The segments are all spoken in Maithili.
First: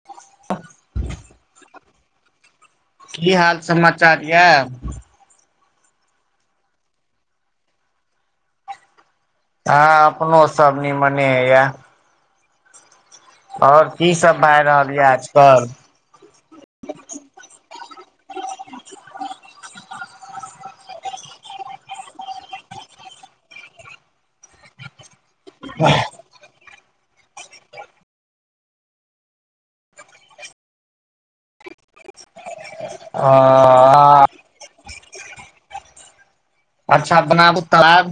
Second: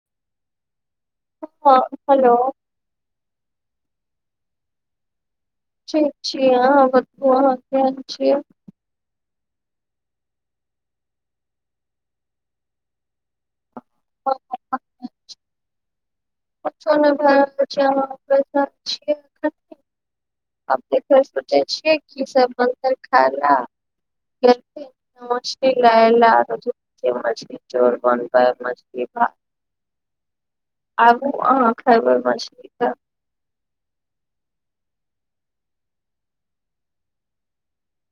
[unintelligible] हँ हेलो। की हाल समाचार यऽ, ठीक छी आहाँ बताऊ आहाँ केहन छी हँ अपनो सब निमने ह या, आओर की सब भए रहल यऽ आजकल [unintelligible] आब देखे सोचै छियै की सब बनतय खाय, लऽ [unintelligible] चोर बन मछली भात आबू अहाँ खेबे मछली तऽ- हँ [unintelligible] अच्छा बनाबू तब आब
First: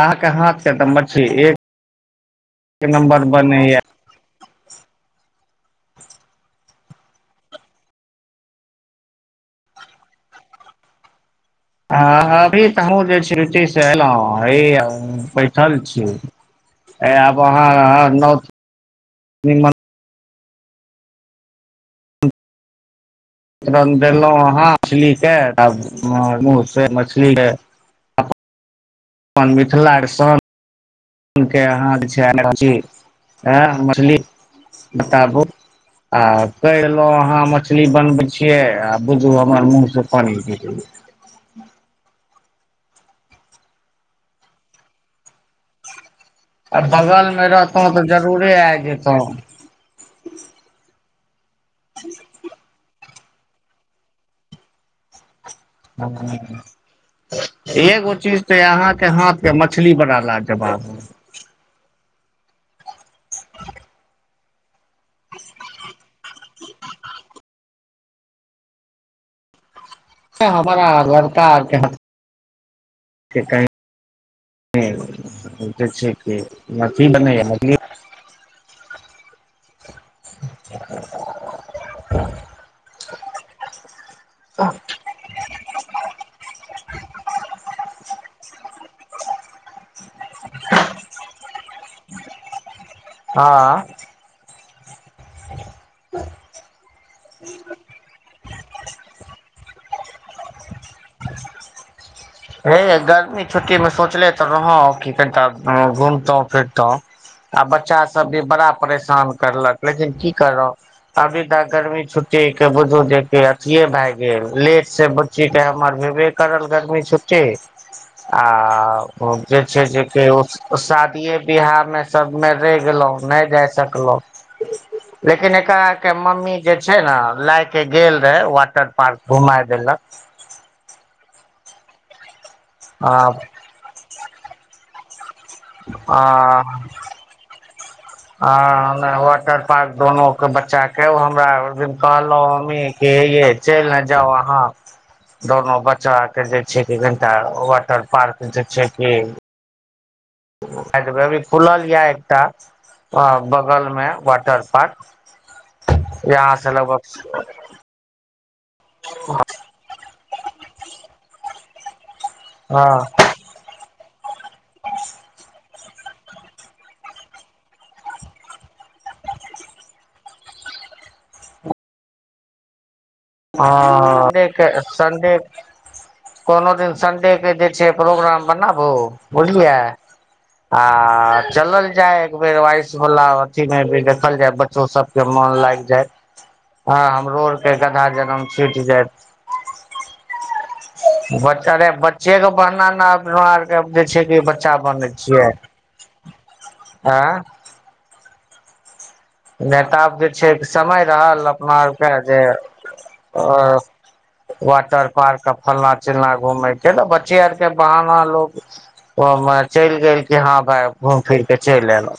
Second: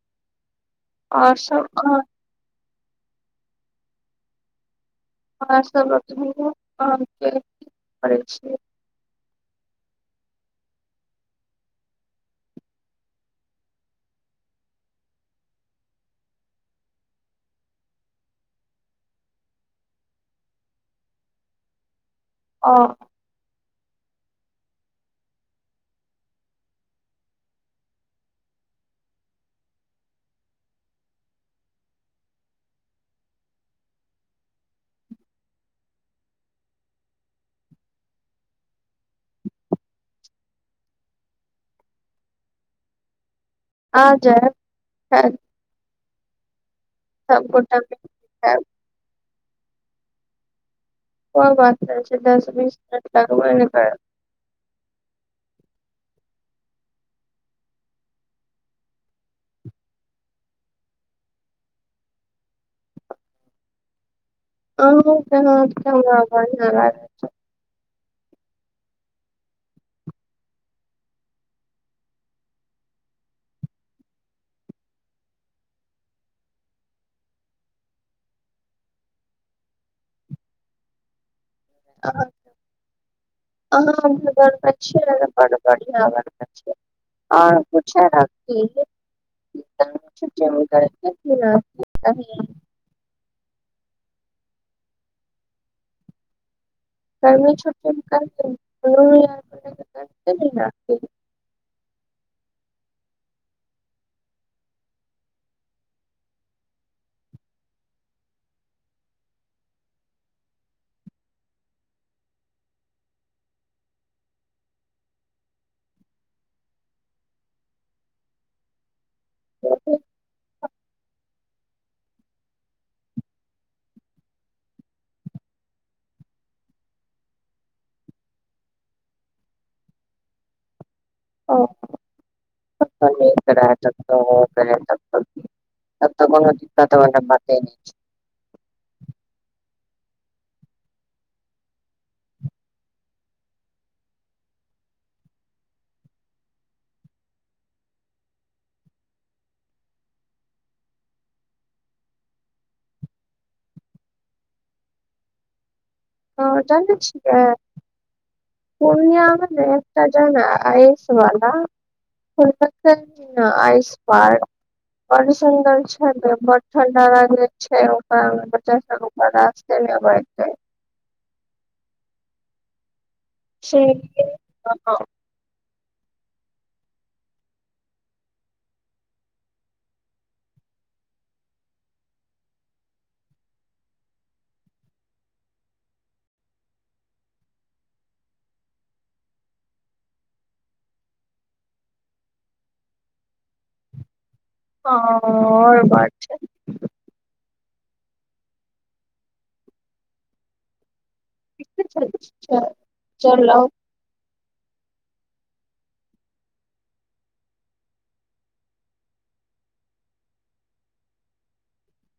अहाँके हाथ से तऽ मछली आओर एक सब अहाँ एक नम्बर बनैया। [unintelligible] हँ अभी तऽ हमहूँ जे छी ड्यूटी सँ एलहुँ हे बैठल छी, आब अहाँ नऽ म ओ- देलहुं हहं मछलीके तऽ मुह मछलीके अपन मिथिला कऽ सान- के अहाँ जे छैी मछली बताबु आ कलहु अहाँ मछली बनबे छियै आ बुझू हमर मुँह से पानी गिर आ जायब- आ बगल सब मे गोटा रहतो मिल तऽ के जरूरे खायब आब जतो ओ बात छै दस बीसिनट लागबै ने [unintelligible] एगो चीज तऽ अहाँके हाथके मछली बड़ा ला जबाब, [unintelligible] आहू के हाथ कऽ हमरा बढ़िया लागत हमरा लड़कार कह जे छै मछली बनै मछली [inaudible] [inaudible] [inaudible] [inaudible] आ [inaudible] हे गर्मी छुट्टी में सोचले तऽ रहो की कनिटा घूमतो फिरतो आ बच्चा सब भी बड़ा परेशान करलक लेकिन की करब अभी तऽ गर्मी छुट्टी के बुझू जे अथिए भए गेल लेट से ची कहे हमर भेबे करल गर्मी छुट्टी आ जे छै जे के शादियए बिवाहमे सभमे रेह गेलो नय जाय सकलहुँ लेकिन एकरा के मम्मी जे छै ने लायके गेल रहे वाटर पार्क घुमााय देलक [inaudible] [inaudible] तब आ तऽ कोनो तिक्कत बला बाते नय छै आ वाटर पार्क दुोनू के बच्चा के हमरा एक दिन कहलो हम ही हे ये चइल न जाउ अहाँ दोनो बच्चा के जे छै क कनिटा वाटर पार्क जे छै की [unintelligible] खुलल यऽ एकटा अ बगल मे वाटर पार्क यहाँ आओर से लगभग पूर्णियामे न जन आयसवला हँ [inaudible] आइस पार्क बड सुन्दर छै ब ठण्डा लागे छै [inaudible] [inaudible] ह [inaudible] छै संडे के संडे के कोनो दिन सन्डे के जे छै प्रोग्राम बनाबू बुझलियै आ चलल जाय एक बेेर आइस वला अथी मे भी देखल जाय बच्चो सब के मन लाइग जायत हमरो आर के गधा जनम छूइट जैत बच्चरे बच्चे के पहना न अपना आरके जे छै चा बनै [inaudible] छियै और बैठे आँ नय तऽ आब जे छै समय रहल अपना आरके जे चलब चलब वाटर पार्क आ फल्ना चिलना घूमेय के ने बच्चे आर के बहाना लोको ओमे चइल गेल खिन हँ भाय घूम फिर के चलि एलो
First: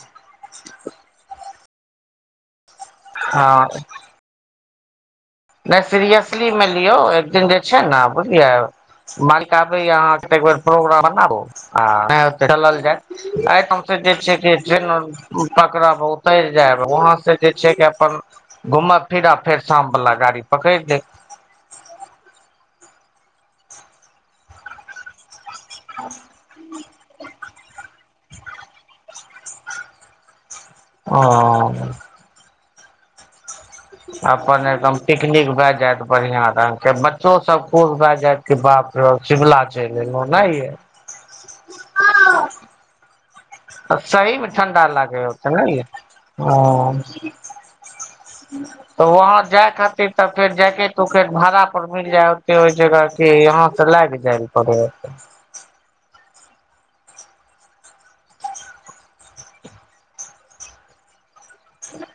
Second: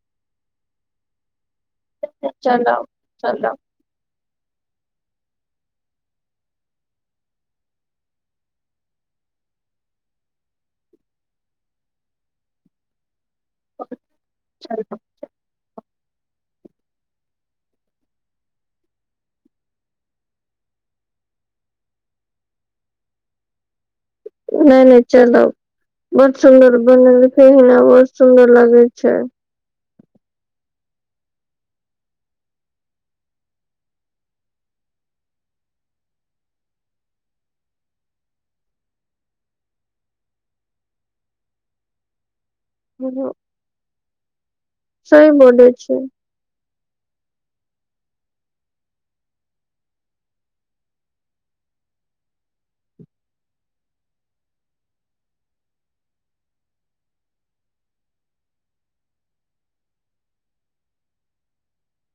चलब [inaudible] हँ नय सीरियसली मे लियौ एक दिन जे छै ने बुझलियै मालिक आबे य अहाँ के त एक बेर प्रोग्राम बनाबू आ चलल जाय आइ त जे छै ट्रेन अर पकड़ा बहुत उतैर जायब वहाँ से जे छै अपन घूमब फिरब फेर शाम वला गाड़ी पकैड़ लैब नय नय चलब बड़ सुदर बनेलखिन ह बड़ सुदर लागे छै ओ [inaudible] अपन एकदम पिकनिक भय जायइत बढ़िया रंग के बच्चो सब खुश भैय जायत के बाप रे शिमला चइल एलो ओना ये हैलो तऽ सहीमे ठं्डा लागै ह ओतै ह बोले छै [unintelligible] तऽ वहााँ जाय खातिर तऽ फेर जकेट उकट भाड़ा पर मिल जाय ओते ओहि जगह कि यहाँ सऽ लएागी जाइ परे हैय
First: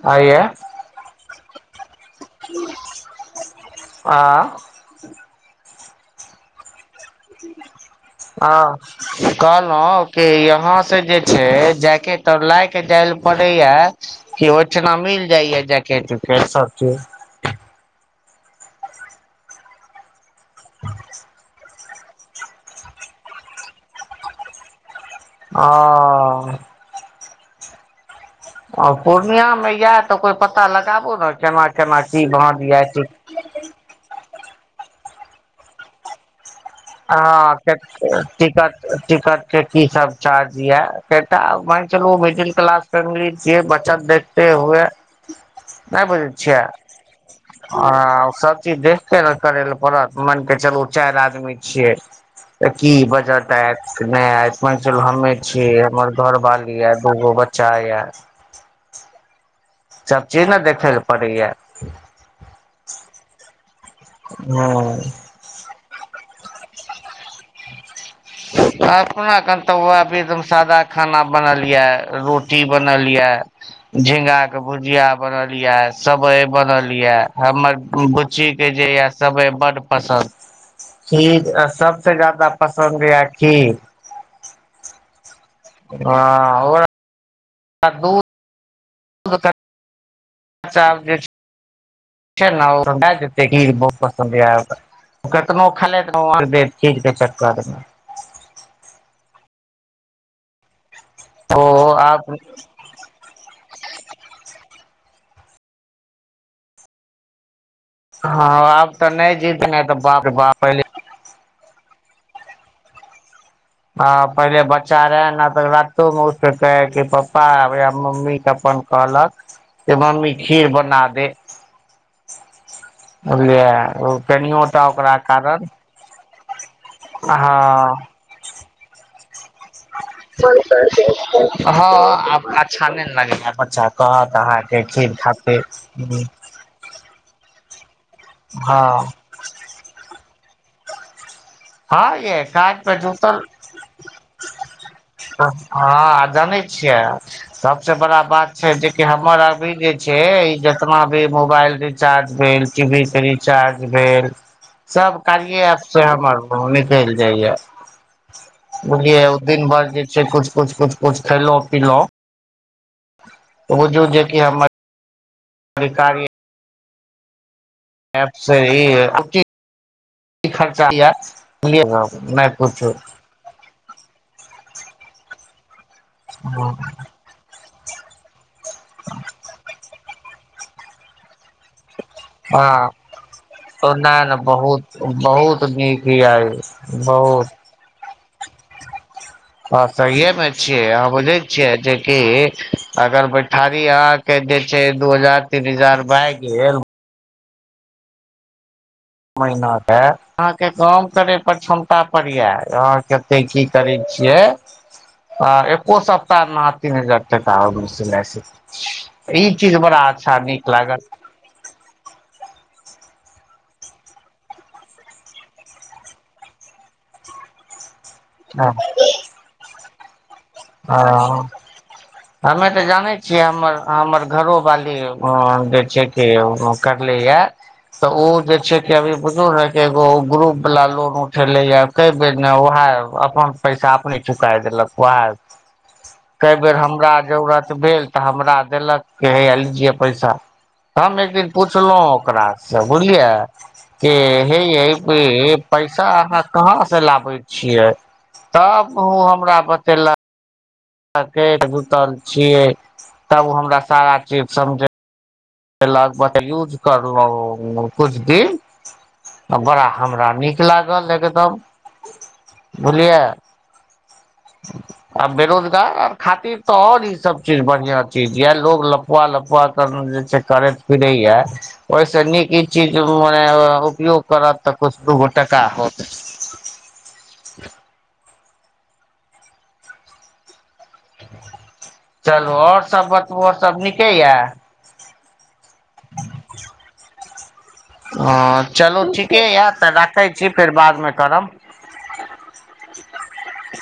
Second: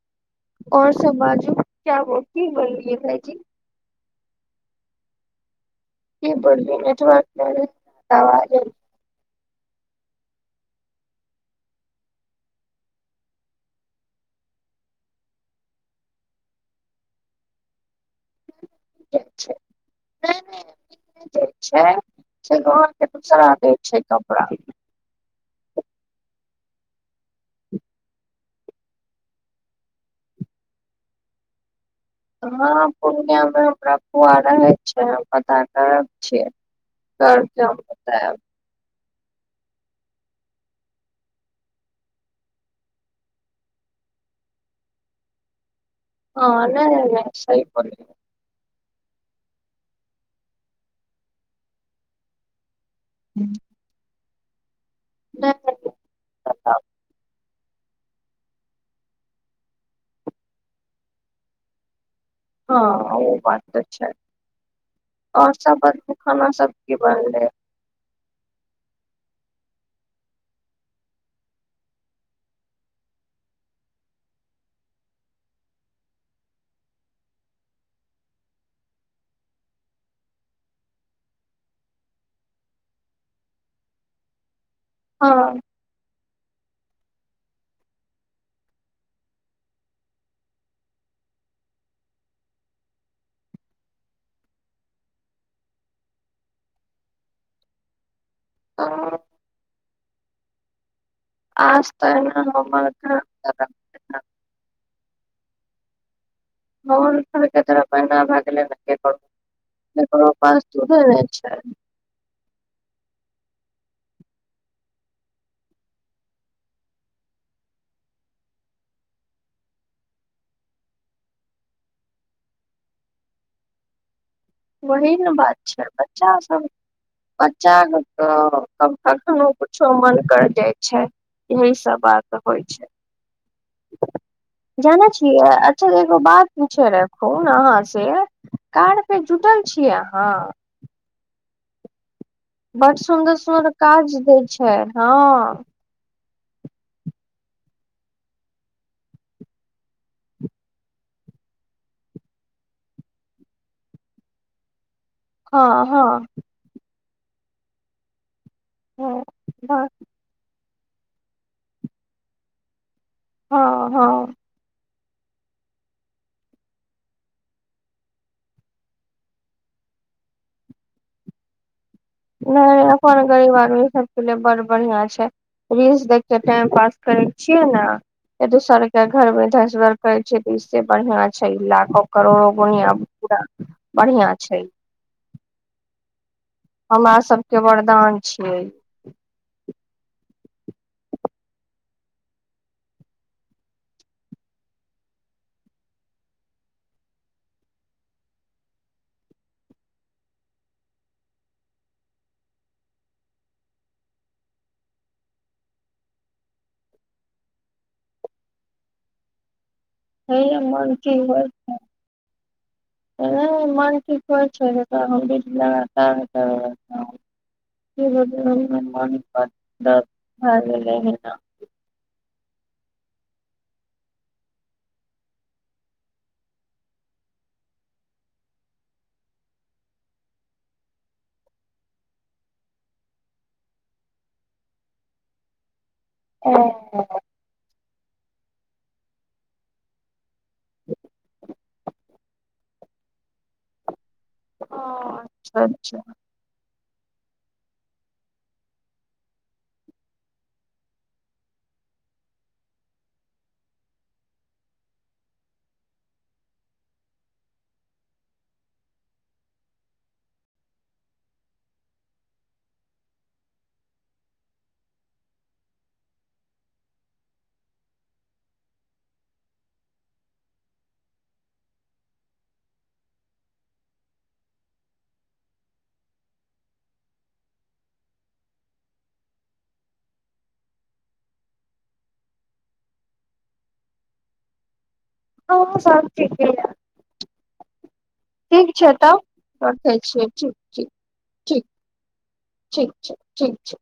हेय यै और सब बाजू क्या बोती बोलियै भाइजी आँ की बोलिए नऽ हँ कहलहुं कि यहा से जे छै जायके तऽ लाय के जाय ल पड़े या किओहिठिना मिल जाइया जैकेट उकेट सब चीज नहि [unintelligible] छै से गर के दूसरा द छै कपड़ा ओ आ पूर्णियामे यए तऽ कोइ पता लगाबू ने केना केना की भाँ द य हँ पूर्णिया में हमरा फुआ रहै छै पता करब छियै हँ करके हम बतायब टिकट टिकट के की सब चार्ज य क मान चलू मिडिल क्लास ी बचत देखेत हुए नहि बी छै हँ नहि नहि सही आ बोललियै सबचीज देख के करे लए पड़त मान के चलू चारि आदमी छियै तऽ की बजट आत नहि आत मान चलू हमे छीयै नहि हमर घरवाली ये दूगो बच्चा ये सब चीज ने देखेय पड़ै यऽ हँ ओ बात तऽ छै हूँ आओर सब खाना सब की बनलै [unintelligible] अपना कन तऽ भी एकदम सादा खाना बनल ये रोटी बनल यऽ झिंगा के भुजिया बनल यै सबइ बनल यै हमर बुच्ची के जे ये सबइ बड्ड पसन्द खीर सबसे जादा पसन्द यऽ खीर हँ हँ [unintelligible] तऽ दूध [unintelligible] [unintelligible] बहुत पसन्द य केतनो खेलैत रहुॅ देह चीज के चक्करमे [unintelligible] ओ आब [unintelligible] [unintelligible] तरफ ना भए हँ गेले ने आब तऽ केकरो नहि जीत ने तऽ बाप रे केकरो बाप पासे दुघे नहि छै। ह पहिले बच्चा रहे ने तऽ रातो म कह कि पप्पा य मम्मी के अपन कहलक जे मम्मी खीर बना दे बुझलियै ओ केनिो तऽ वही ओकरा ने बात कारण छै बच्चा सब बच्चा हँ कखनो कुछो मन कर जाय छै यह सब हँ बात आब होइ छै अच्छा नै न लगैए बच्चा कहत अहाँके खीर खातिर पुछय राखु अहाँ से हँ कार पे जुटल छीयै अहाँ। हँ गेस बड सुन्दर सुर काज दै छै हँ हँ आ जनै छियै सबसे बड़ा बात छै जेकि हमर अवी जे छै ई जेतना भी मोबाइल चार्ज भेल टी वी रीचार्ज भेल सब। हँ कारिये एप से हँ हमर निकलि जाइया बुझलियै ओ दिन हँ भर जे छै कुछ कुछ कुछ कुछ खेलौं पिलौं हँ हँ बुझियौ जे की हमर अधिकारी ऐप सही अछी उचित इ खर्चा रूपया। [unintelligible] बोलिये बम [unintelligible] नै अपन गरीब आदमी सबके लिए बड़ बढ़ियां छै रीलस देखके टाइम पास करे छियै न दोसर के घर मे दस घर कहै छै तऽ इसे बढ़िया छै लाखो करोड़ो हँ गुनिया पूरा ओना बनिया ने छै बहुत बहुत नीक हीया य हमरा बहुत सबके वरदान छियै ह सहिये मे छियै अहाँ बुझै छियै जेकि अगर बैठारी अहाँ कै बेचै दू हजार तीन हजार भए गेल महिना मे अहाँके काम करय पर क्षमता पड़या अहाँ कते की करी छियै आ एको सप्ताह मे तीन हजार टका अबै सिलाइ सी ई चीज बड़ा अच्छा हरियर नीक मन लागल की व्रत है [inaudible] मन ठीक होइ छै त हम बीच लगातार त हँ [unintelligible] [unintelligible] हँ हमे तऽ जानै छियै हमर हमर घरोवाली जे छै कि करलै या तऽ ओ जे छै की अभी बुझु ने की एगो ग्रुप वाला लोन उठेलै या कए बेर ने उएह अपन पैसाब अपने चुका देलक उएह कए बेर हमरा जरूरत भेल तऽ हमरा देलक कि हैया लीये पैसा हम एक दिन पुछलौ ओकरा सँ बुझलियै की हे यै एक बेर अच्छा अच्छा पैसा अहाँ कहां से लाबै छियै तब ओ हमरा बतेलक जुतल छियै तब उ हमरा सारा चीज समझे [unintelligible] यूज करलौ उ कुछ दिन बड़ा हमरा नीक लागल एकदम बुलियै [inaudible] आ बेरोजगार खातिर तऽ आओर ईसब चीज बढ़िआँ चीज यए लोग लफुआ लफुआ करनो जे छै करैत पिरैएा ओयसे नीक ई चीज मने उपयोग करत तऽ कछु दूगो टका होत चलू आओर सब बतबू आओर सब नीके यए हँ साब टीके या हँ चलू ठीके यऽ तऽ रखै छियै राखैत छी फेर ठीक बादमे करब ठीक ठीक छै ठीक छै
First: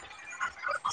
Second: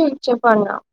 ठीक छै प्रणाम